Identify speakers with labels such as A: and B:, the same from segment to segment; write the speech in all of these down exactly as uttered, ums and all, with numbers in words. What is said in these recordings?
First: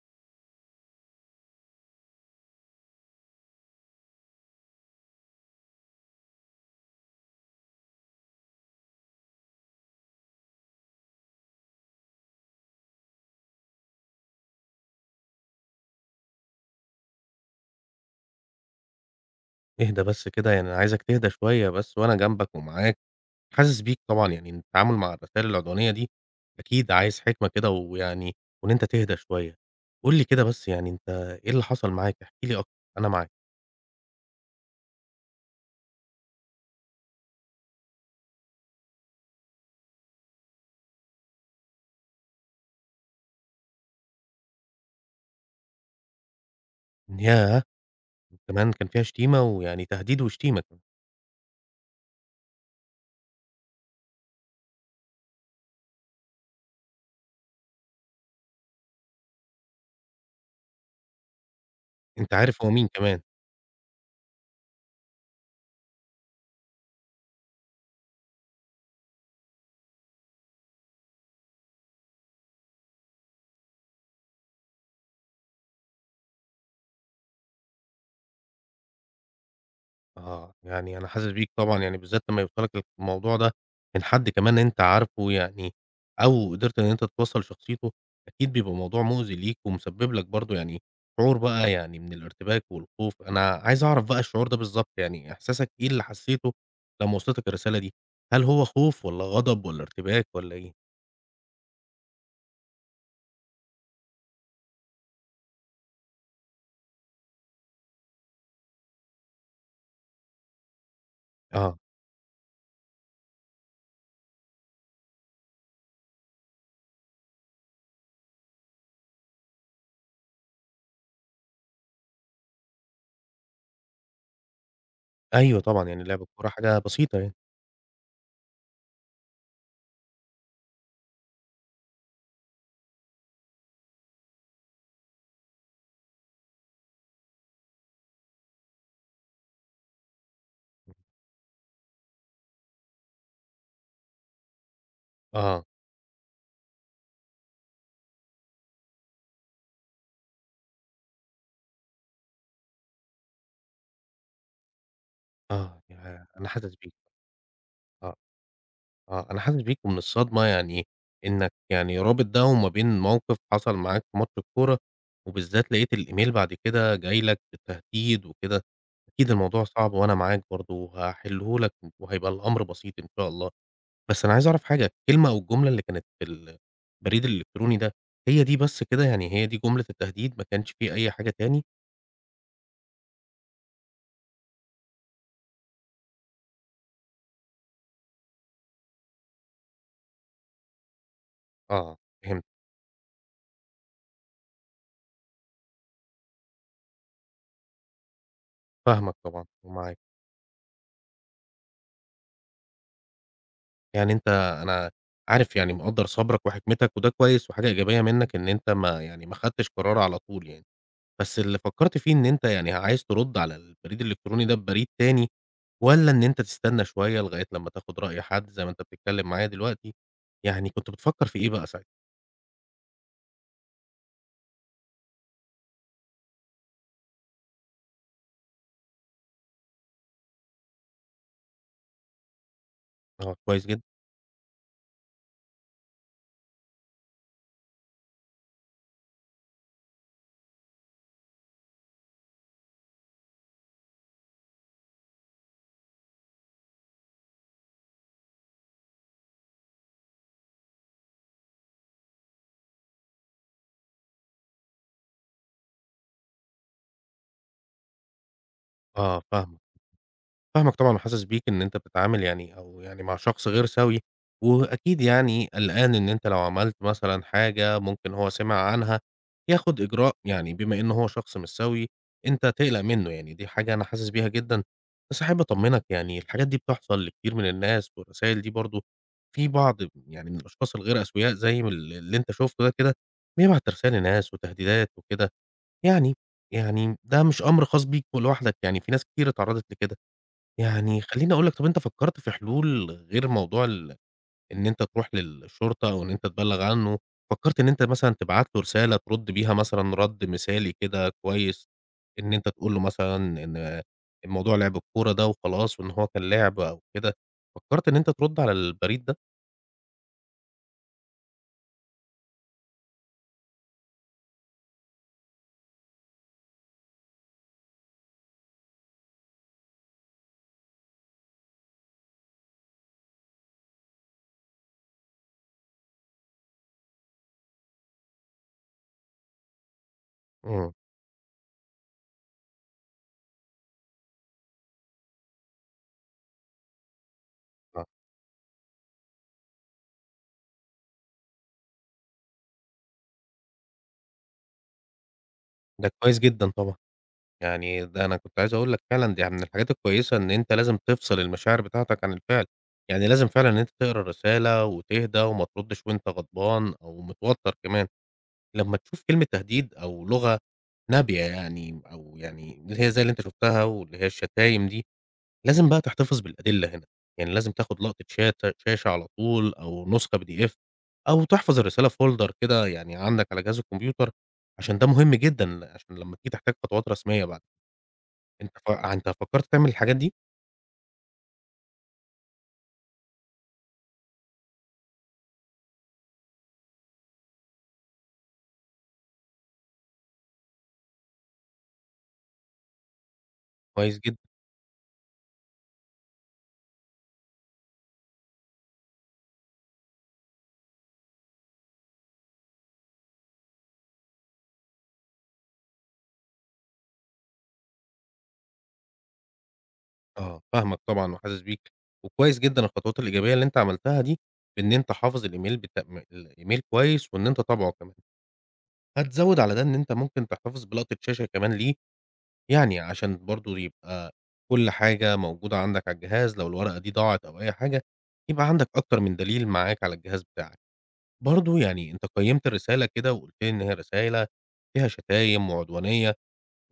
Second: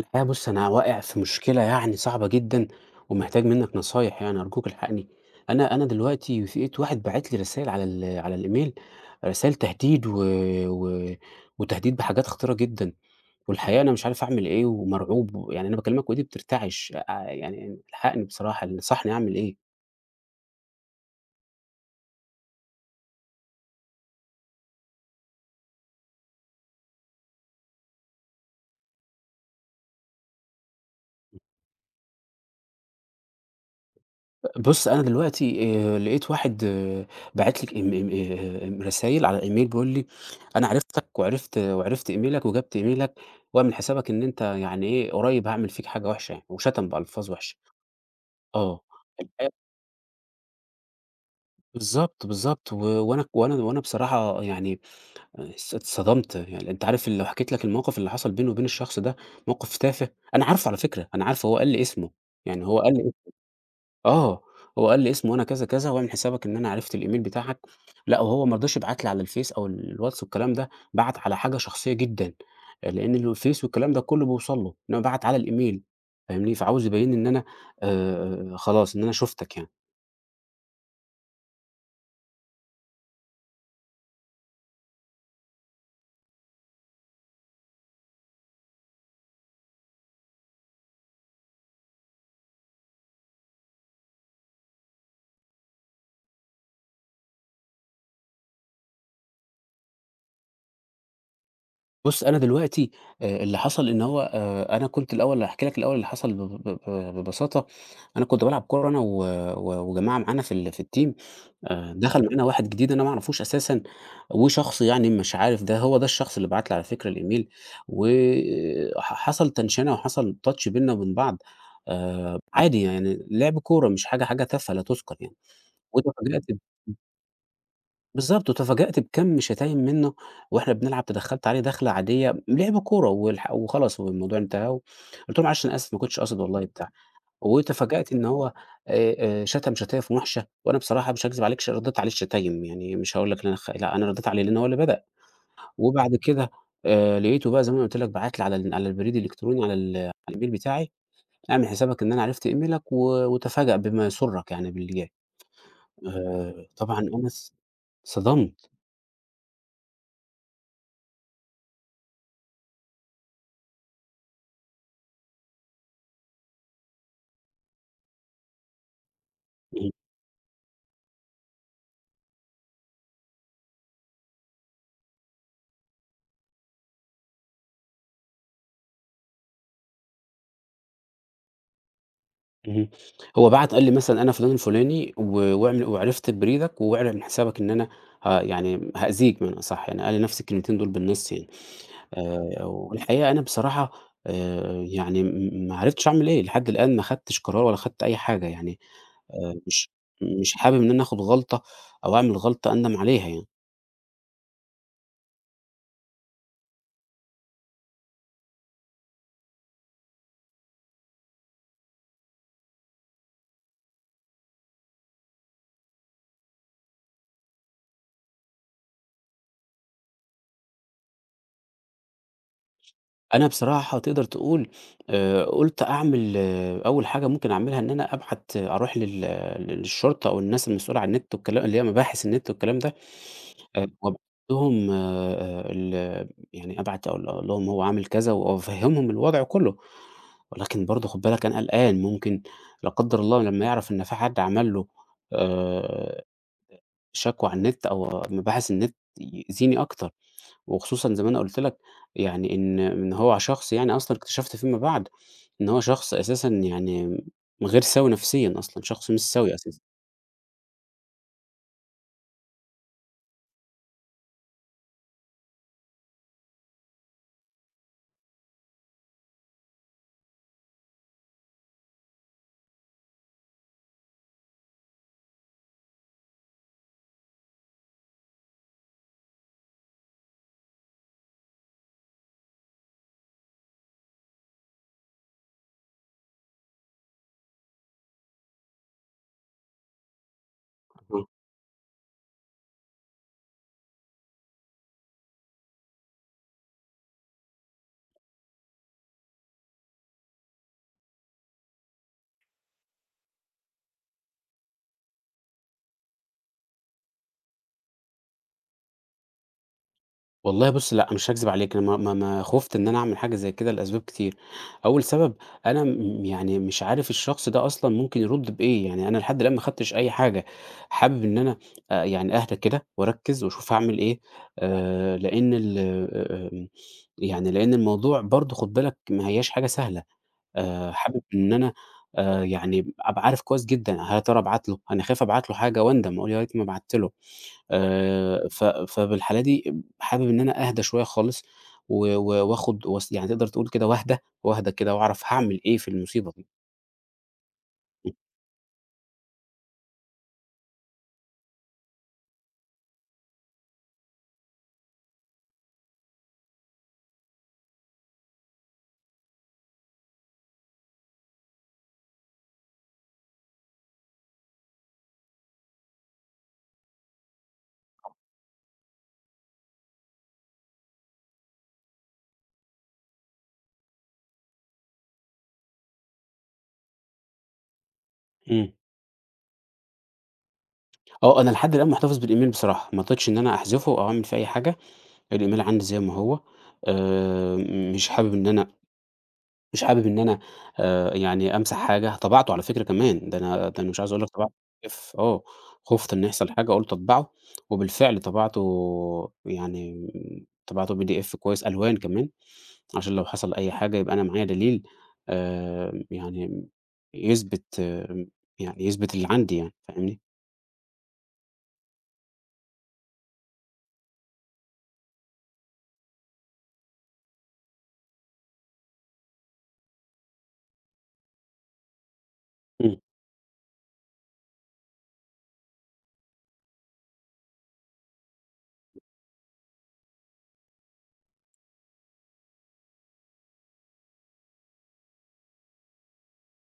A: الحقيقة بُص، أنا واقع في مشكلة يعني صعبة جدًا ومحتاج منّك نصايح يعني أرجوك الحقني. أنا أنا دلوقتي لقيت واحد باعت لي رسايل على ال على الإيميل، رسايل تهديد و و وتهديد بحاجات خطيرة جدًا، والحقيقة أنا مش عارف أعمل إيه ومرعوب، يعني أنا باكلمك وإيدي بترتعش، آآ يعني الحقني بصراحة، انصحني أعمل إيه؟
B: اهدى بس كده، يعني أنا عايزك تهدى شوية بس، وأنا جنبك ومعاك، حاسس بيك طبعًا. يعني التعامل مع الرسايل العدوانية دي أكيد عايز حكمة كده، ويعني وإن أنت تهدى شوية. قُل لي كده، بس يعني أنت إيه اللي حصل معاك؟ احكِ لي أكتر، أنا معاك.
A: بُص، أنا دلوقتي آآ لقيت واحد باعت لي إم إم آآ رسايل على الإيميل بيقول لي: "أنا عرفتك وعرفت وعرفت إيميلك وجبت إيميلك، واعمل حسابك إن أنت يعني إيه، قريب هاعمل فيك حاجة وحشة يعني." وشتم بألفاظ وحشة.
B: ياه! كمان
A: آه.
B: كان فيها شتيمة
A: الحقيقة
B: ويعني تهديد وشتيمة كمان.
A: بالضبط، بالضبط. و وأنا وأنا وأنا بصراحة يعني اتص اتصدمت. يعني أنت عارف لو حكيت لك الموقف اللي حصل بيني وبين الشخص ده، موقف تافه، أنا عارفه على فكرة، أنا عارفه هو قال لي اسمه،
B: أنت عارف
A: يعني
B: هو
A: هو
B: مين
A: قال لي
B: كمان.
A: آه، هو قال لي اسمه أنا كذا، كذا واعمل حسابك إن أنا عرفت الإيميل بتاعك، لأ وهو ما رضاش يبعت لي على الفيس أو الواتس والكلام ده، بعت على حاجة شخصية جدًا، لإن اللي الفيس والكلام ده كله بيوصل له، إنما بعت على الإيميل، فاهمني؟ فعاوز يبين إن أنا آآ خلاص إن أنا شُفتك يعني.
B: آه، يعني أنا حاسس بيك طبعًا، يعني بالذات لمّا يوصلك الموضوع ده من حد كمان أنت عارفه، يعني أو قدرت إن أنت تتوصّل شخصيته، أكيد بيبقى موضوع مؤذي ليك ومسبب لك برضه يعني شعور بقى يعني من الارتباك والخوف. أنا عايز أعرف بقى الشعور ده بالضبط، يعني إحساسك إيه اللي حسيته لمّا وصلتك الرسالة دي؟ هل هو خوف والّا غضب والّا ارتباك والّا إيه؟
A: بُص، أنا دلوقتي آآ اللي حصل إن هو آآ أنا كنت الأول هاحكي لك الأول اللي حصل ب ب ب ببساطة، أنا كنت بالعب كورة أنا و و وجماعة معانا في ال في الteam.
B: آه،
A: آآ دخل معانا واحد جديد أنا ما أعرفوش أساسًا، وشخص يعني مش عارف ده هو ده الشخص اللي بعت لي على فكرة الإيميل، وح حصل تنشنة وحصل touch بيننا وبين بعض. آآ عادي يعني لعب كورة مش حاجة حاجة تافهة لا تُذكر يعني،
B: أيوه طبعًا، يعني لعب
A: واتفاجأت
B: الكورة
A: ب
B: حاجة بسيطة يعني.
A: بالضبط، وتفاجأت بكَم شتايم منّه وإحنا بنلعب، تدخّلت عليه دخلة عادية، لِعب كورة والح وخلاص والموضوع انتهى، وقُلت له: "معلش أنا آسف ما كنتش قاصد والله." بتاع، وتفاجأت إن هو آآ آآ شتم شتايم وِحشة، وأنا بصراحة مش هاكذب عليك ش ردّيت عليه الشتايم، يعني مش هاقول لك إن أنا خ لأ، أنا ردّيت عليه لإن هو اللي بدأ،
B: آه.
A: وبعد كده آآ لقيته بقى زي ما أنا قُلت لك باعت لي على ال على البريد الإلكتروني على ال على الإيميل بتاعي: "اعمل حسابك إن أنا عرفت إيميلك و وتفاجأ بما يسرّك يعني باللي جاي."
B: آه، ياه! أنا
A: آآ
B: حاسس بيك.
A: طبعًا أنا اتص
B: آه.
A: اتصدمت.
B: آه، أنا حاسس بيك ومن الصدمة، يعني إنك يعني رابط ده وما بين موقف حصل معاك في ماتش الكورة، وبالذات لقيت الإيميل بعد كده جاي لك بالتهديد وكده. أكيد الموضوع صعب، وأنا معاك برضه وهاحله لك وهيبقى الأمر بسيط إن شاء الله. بس أنا عايز أعرف حاجة، الكلمة أو الجملة اللي كانت في البريد الإلكتروني ده، هي دي بس كده؟ يعني هي دي جملة التهديد، ما كانش في أي حاجة تاني؟
A: اهم. هو بعت قال لي مثلًا أنا فلان الفلاني و واعمل وعرفت بريدك واعمل من حسابك إن أنا ه يعني هأذيك بمعنى أصح، يعني قال لي نفس الكلمتين دول بالنص يعني.
B: آه، فهمت.
A: آآ والحقيقة أنا بصراحة آآ يعني م ما عرفتش أعمل إيه، لحد الآن ما خدتش قرار ولا خدت أي حاجة يعني،
B: فاهمك طبعًا
A: آآ مش
B: ومعاك.
A: مش حابب إن أنا آخد غلطة أو أعمل غلطة أندم عليها يعني.
B: يعني أنت أنا عارف، يعني مقدّر صبرك وحكمتك، وده كويس وحاجة إيجابية منّك إن أنت ما يعني ما خدتش قرار على طول يعني. بس اللي فكّرت فيه إن أنت يعني عايز ترُد على البريد الإلكتروني ده ببريد تاني، والّا إن أنت تستنى شوية لغاية لمّا تاخد رأي حد زي ما أنت بتتكلّم معايا دلوقتي. يعني كنت بتفكّر في إيه بقى ساعتها؟
A: أنا بصراحة تقدر تقول آآ، قُلت أعمل آه، أول حاجة ممكن أعملها إن أنا أبحث آه، أروح لل للشرطة أو الناس المسؤولة عن النت والكلا اللي هي مباحث النت والكلام ده،
B: آه، كويس جدًا.
A: آآ، وأبعت لهم آآ، ال يعني أبعت أقول أقول لهم هو عامل كذا وأفهّمهم الوضع كُلّه، ولكن برضه خُد بالك أنا قلقان ممكن لا قدّر الله لمّا يعرف إن في حد عمل له آآ، شكوى على النت أو مباحث النت يأذيني أكتر. وخصوصًا زي ما أنا قُلت لك يعني إن إن هو شخص يعني أصلًا اكتشفت فيما بعد إن هو شخص أساسًا يعني غير سوي نفسيًا أصلًا، شخص مش
B: آه،
A: سوي
B: فاهمك.
A: أساسًا.
B: فاهمك طبعًا وحاسس بيك إن أنت بتتعامل يعني أو يعني مع شخص غير سوي، وأكيد يعني قلقان إن أنت لو عملت مثلًا حاجة ممكن هو سمع عنها ياخد إجراء. يعني بما إنه هو شخص مش سوي أنت تقلق منه يعني، دي حاجة أنا حاسس بيها جدًا. بس حابب أطمنك، يعني الحاجات دي بتحصل لكتير من الناس، والرسايل دي برضه في بعض يعني من الأشخاص الغير أسوياء زي ما ال اللي أنت شُفته ده كده، بيبعت رسايل لناس وتهديدات وكده. يعني يعني ده مش أمر خاص بيك ولوحدك، يعني في ناس كتير اتعرضت لكده. يعني
A: أها.
B: خلّيني أقول لك، طب أنت فكّرت في حلول غير موضوع ال إن أنت تروح للشرطة أو إن أنت تبلّغ عنه؟ فكّرت إن أنت مثلًا تبعت له رسالة ترُد بيها مثلًا رَد مثالي كده كويس، إن أنت تقول له مثلًا إن الموضوع لِعب الكورة ده وخلاص، وإن هو كان لِعب أو كده؟ فكّرت إن أنت ترُد على البريد ده؟
A: والله بُص لأ، مش هاكذب عليك أنا ما ما ما خُفت إن أنا أعمل حاجة زي كده لأسباب كتير. أول سبب أنا م يعني مش عارف الشخص ده أصلًا ممكن يرُد بإيه، يعني أنا لحد الآن ما خدتش أي حاجة. حابب إن أنا آآ يعني أهدى كده وأركّز وأشوف هاعمل إيه، آآ لإن ال آآ آمم يعني لإن الموضوع برضه خُد بالك ما هياش حاجة سهلة.
B: إمم،
A: آآ حابب إن أنا آآ يعني أبقى عارف كويس جدًا هل يا ترى أبعت له، أنا خايف أبعت له حاجة وأندم وأقول يا ريتني ما بعت له.
B: آه،
A: آآ ف فبالحالة دي حابب إن أنا أهدى شوية خالص و و وآخد وس يعني تقدر تقول كده واهدى، واهدى كده وأعرف هاعمل إيه في
B: ده كويس
A: المصيبة دي.
B: جدًا طبعًا. يعني ده أنا كنت عايز أقول لك، فعلًا دي يعني من الحاجات الكويسة، إن أنت لازم تفصل المشاعر بتاعتك عن الفعل. يعني لازم فعلًا إن أنت تقرا الرسالة وتهدى، وما تردش وأنت غضبان أو متوتر كمان. لمّا تشوف كلمة تهديد أو لغة نابية، يعني أو يعني اللي هي زي اللي أنت شُفتها واللي هي الشتايم دي، لازم بقى تحتفظ بالأدلة هنا. يعني لازم تاخد لقطة شات شاشة على طول، أو نسخة بي دي إف، أو تحفظ الرسالة في folder كده يعني عندك على جهاز الكمبيوتر، عشان ده مهم جدًا عشان لمّا تيجي تحتاج خطوات رسمية بقى. أنت ف
A: إمم.
B: آه، أنت فكّرت تعمل الحاجات دي؟
A: آه، أنا لحد الآن محتفظ بالإيميل بصراحة، ما رضيتش إن أنا أحذفه أو أعمل فيه أي حاجة، الإيميل عندي زي ما هو. آآ مش حابب إن أنا مش حابب إن أنا آآ يعني أمسح حاجة، طبعته على فكرة كمان، ده أنا ده أنا مش
B: كويس
A: عايز
B: جدًا.
A: أقول لك طبعت اف آه، خُفت إن يحصل حاجة قُلت أطبعه، وبالفعل طبعته يعني طبعته بي دي إف كويس ألوان كمان، عشان لو حصل أي حاجة يبقى أنا معايا دليل آآ يعني يثبت آه، يعني يثبت اللي عندي يعني، فاهمني؟
B: آه، فاهمك طبعًا وحاسس بيك، وكويس جدًا الخطوات الإيجابية اللي أنت عملتها دي، بإن أنت حافظ الإيميل بتم الإيميل كويس وإن أنت طابعه كمان. هتزوّد على ده إن أنت ممكن تحتفظ بلقطة شاشة كمان ليه، يعني
A: إمم،
B: عشان برضه يبقى كل حاجة موجودة عندك على الجهاز، لو الورقة دي ضاعت أو أي حاجة، يبقى عندك أكتر من دليل معاك على الجهاز بتاعك. برضه يعني أنت قيّمت الرسالة كده وقُلت لي إن هي رسالة فيها شتايم وعدوانية،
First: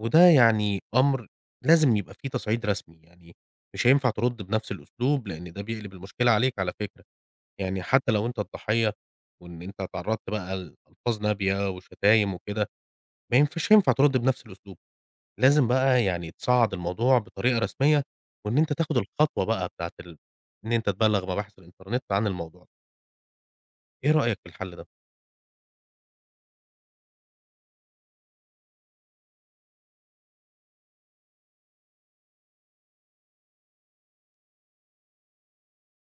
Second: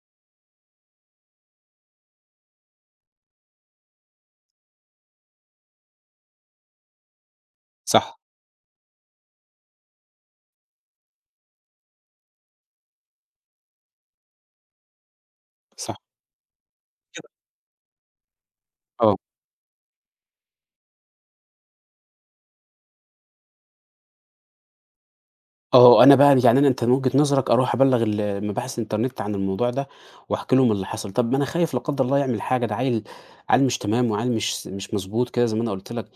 B: وده يعني أمر لازم يبقى فيه تصعيد رسمي. يعني مش هينفع ترُد بنفس الأسلوب، لإن ده بيقلب المشكلة عليك على فكرة. يعني حتى
A: صح،
B: لو أنت الضحية وإن أنت اتعرّضت بقى لألفاظ نابية وشتايم وكده، ما ينف مش هينفع ترُد بنفس الأسلوب. لازم
A: صح،
B: بقى يعني تصعّد الموضوع
A: كده
B: بطريقة رسمية، وإن أنت تاخد
A: آه.
B: الخطوة بقى بتاعة ال إن أنت تبلّغ مباحث الإنترنت عن الموضوع. إيه رأيك في الحل ده؟
A: آه، أنا بقى يعني أنا أنت من وجهة نظرك أروح أبلّغ ال مباحث الإنترنت عن الموضوع ده، وأحكي لهم اللي حصل. طب ما أنا خايف لا قدّر الله يعمل حاجة، ده عيّل عيّل مش تمام وعيّل مش س مش مضبوط كده زي ما أنا قُلت لك،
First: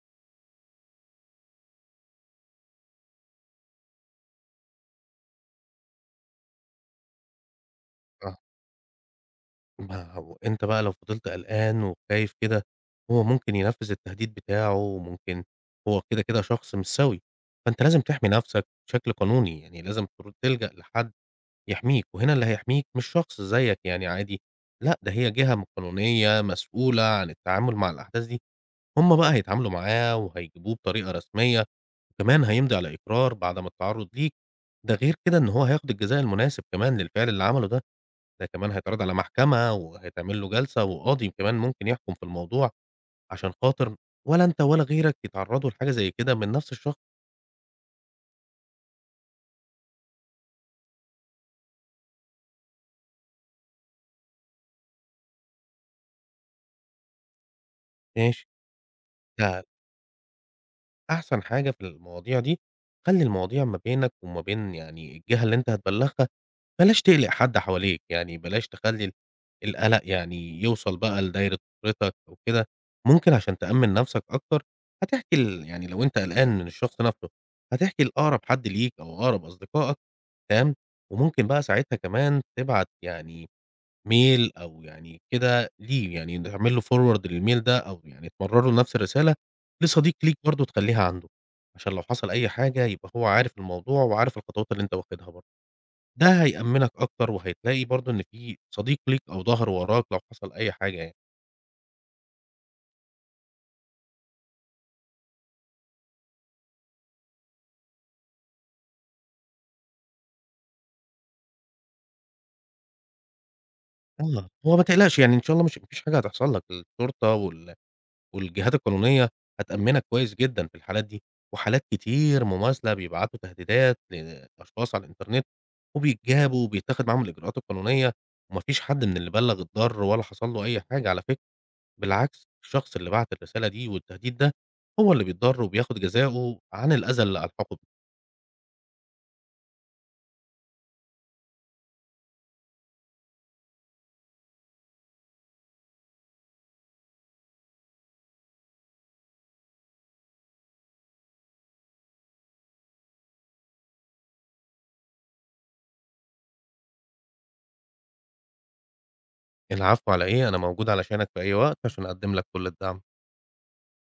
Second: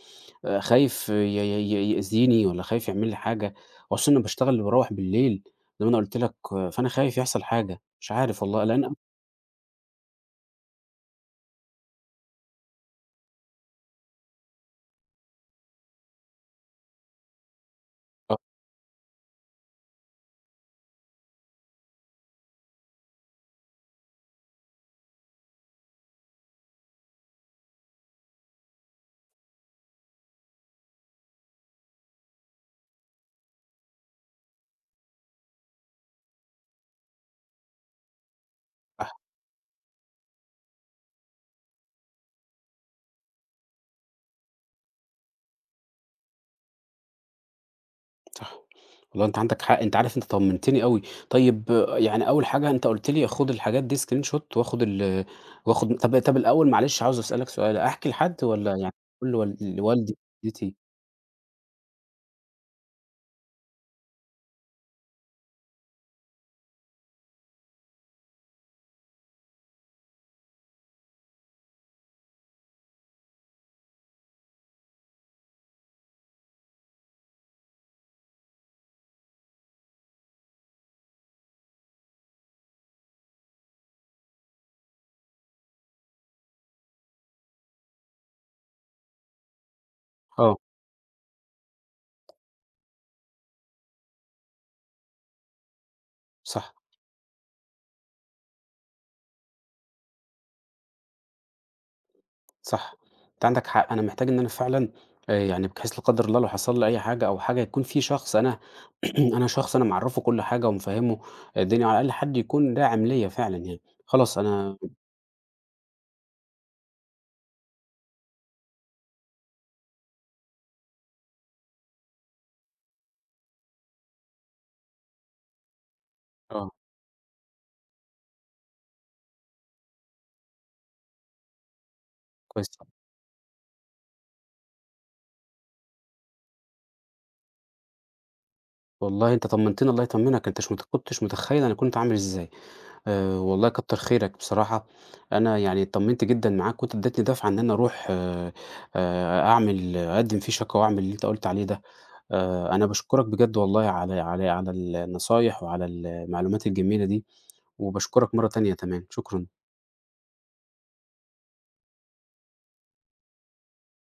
A: آآ خايف ي ي ي يأذيني والّا خايف يعمل لي حاجة، وأصل أنا باشتغل وباروّح بالليل زي ما أنا قُلت لك، آه، فأنا خايف يحصل حاجة، مش
B: آه.
A: عارف والله لإن
B: ما هو أنت بقى لو فضلت قلقان وخايف كده، هو ممكن ينفّذ التهديد بتاعه، وممكن هو كده، كده شخص مش سوي. فأنت لازم تحمي نفسك بشكل قانوني، يعني لازم تر تلجأ لحد يحميك، وهنا اللي هيحميك مش شخص زيك يعني عادي، لأ، ده هي جهة م قانونية مسؤولة عن التعامل مع الأحداث دي. هم بقى هيتعاملوا معاه وهيجيبوه بطريقة رسمية، وكمان هيمضي على إقرار بعد ما التعرّض ليك. ده غير كده إن هو هياخد الجزاء المناسب كمان للفعل اللي عمله ده. ده كمان هيتعرض على محكمة وهيتعمل له جلسة، وقاضي كمان ممكن يحكم في الموضوع عشان خاطر ولا أنت ولا غيرك يتعرّضوا لحاجة زي كده من نفس الشخص.
A: صح. والله أنت عندك حق، أنت عارف أنت طمنتني أوي. طيب آه، يعني أول حاجة أنت قُلت لي خُد الحاجات دي screen shot وآخُد ال وآخُد طب طب الأول معلش عاوز أسألك سؤال، أحكي لحد
B: ماشي.
A: والّا يعني أقول لوال
B: ده
A: لوالدي، والدتي؟
B: أحسن حاجة في المواضيع دي، خلّي المواضيع ما بينك وما بين يعني الجهة اللي أنت هتبلّغها، بلاش تقلق حد حواليك. يعني بلاش تخلّي ال القلق يعني يوصل بقى لدايرة أسرتك أو كده. ممكن عشان تأمِّن نَفْسك أكتر هتحكي ل يعني لو أنت قلقان من الشخص نَفْسه، هتحكي لأقرب حد ليك أو أقرب أصدقائك، تمام. وممكن بقى ساعتها كمان تبعت يعني mail أو يعني كده ليه، يعني تعمل له forward للmail ده، أو يعني تمرّر له نَفْس الرسالة لصديق ليك
A: آه،
B: برضه تخلّيها عنده، عشان لو حصل أي حاجة يبقى هو عارف الموضوع وعارف الخطوات اللي أنت واخدها برضه. ده
A: صح،
B: هيأمّنك أكتر، وهتلاقي برضه إن في صديق ليك أو ضهر وراك لو حصل أي حاجة يعني.
A: صح. أنت عندك حق، أنا محتاج إن أنا فعلًا آآ يعني بحيث لا قدّر الله لو حصل لي أي حاجة أو حاجة يكون في شخص أنا أنا شخص أنا معرّفه كل حاجة ومفهّمه الدنيا، على الأقل حد يكون داعم ليّا فعلًا يعني. خلاص
B: آه.
A: أنا
B: هو ما تقلقش، يعني إن شاء الله مش ما فيش حاجة هتحصل لك. الشرطة وال والجهات القانونية هتأمّنك كويس جدًا في الحالات دي، وحالات كتير مماثلة بيبعتوا تهديدات لأشخاص على الإنترنت، وبيتجابوا
A: آه،
B: وبيتاخد معاهم الإجراءات القانونية. وما فيش حد من اللي بلّغ الضَّر ولا حصل له أي حاجة على فكرة. بالعكس،
A: كويس
B: الشخص اللي بعت الرسالة دي والتهديد ده هو اللي بيتضَّر وبياخد جزاؤه عن الأذى اللي ألحقه.
A: والله أنت طمّنتني الله يطمّنك، أنت مش مت كنتش متخيّل أنا كنت عامل إزاي. آآ والله كتّر خيرك بصراحة، أنا يعني اتطمّنت جدًا معاك وأنت ادّيتني دَفعة إن أنا أروح آآ أعمل أقدّم فيه شكوى وأعمل اللي أنت قُلت عليه ده. آآ أنا باشكرك بجد والله على على على النصايح وعلى المعلومات الجميلة دي، وباشكرك مرّة تانية كمان، شكرًا.
B: العفو على إيه، أنا موجود علشانك في أي وقت عشان أقدّم لك كل الدعم.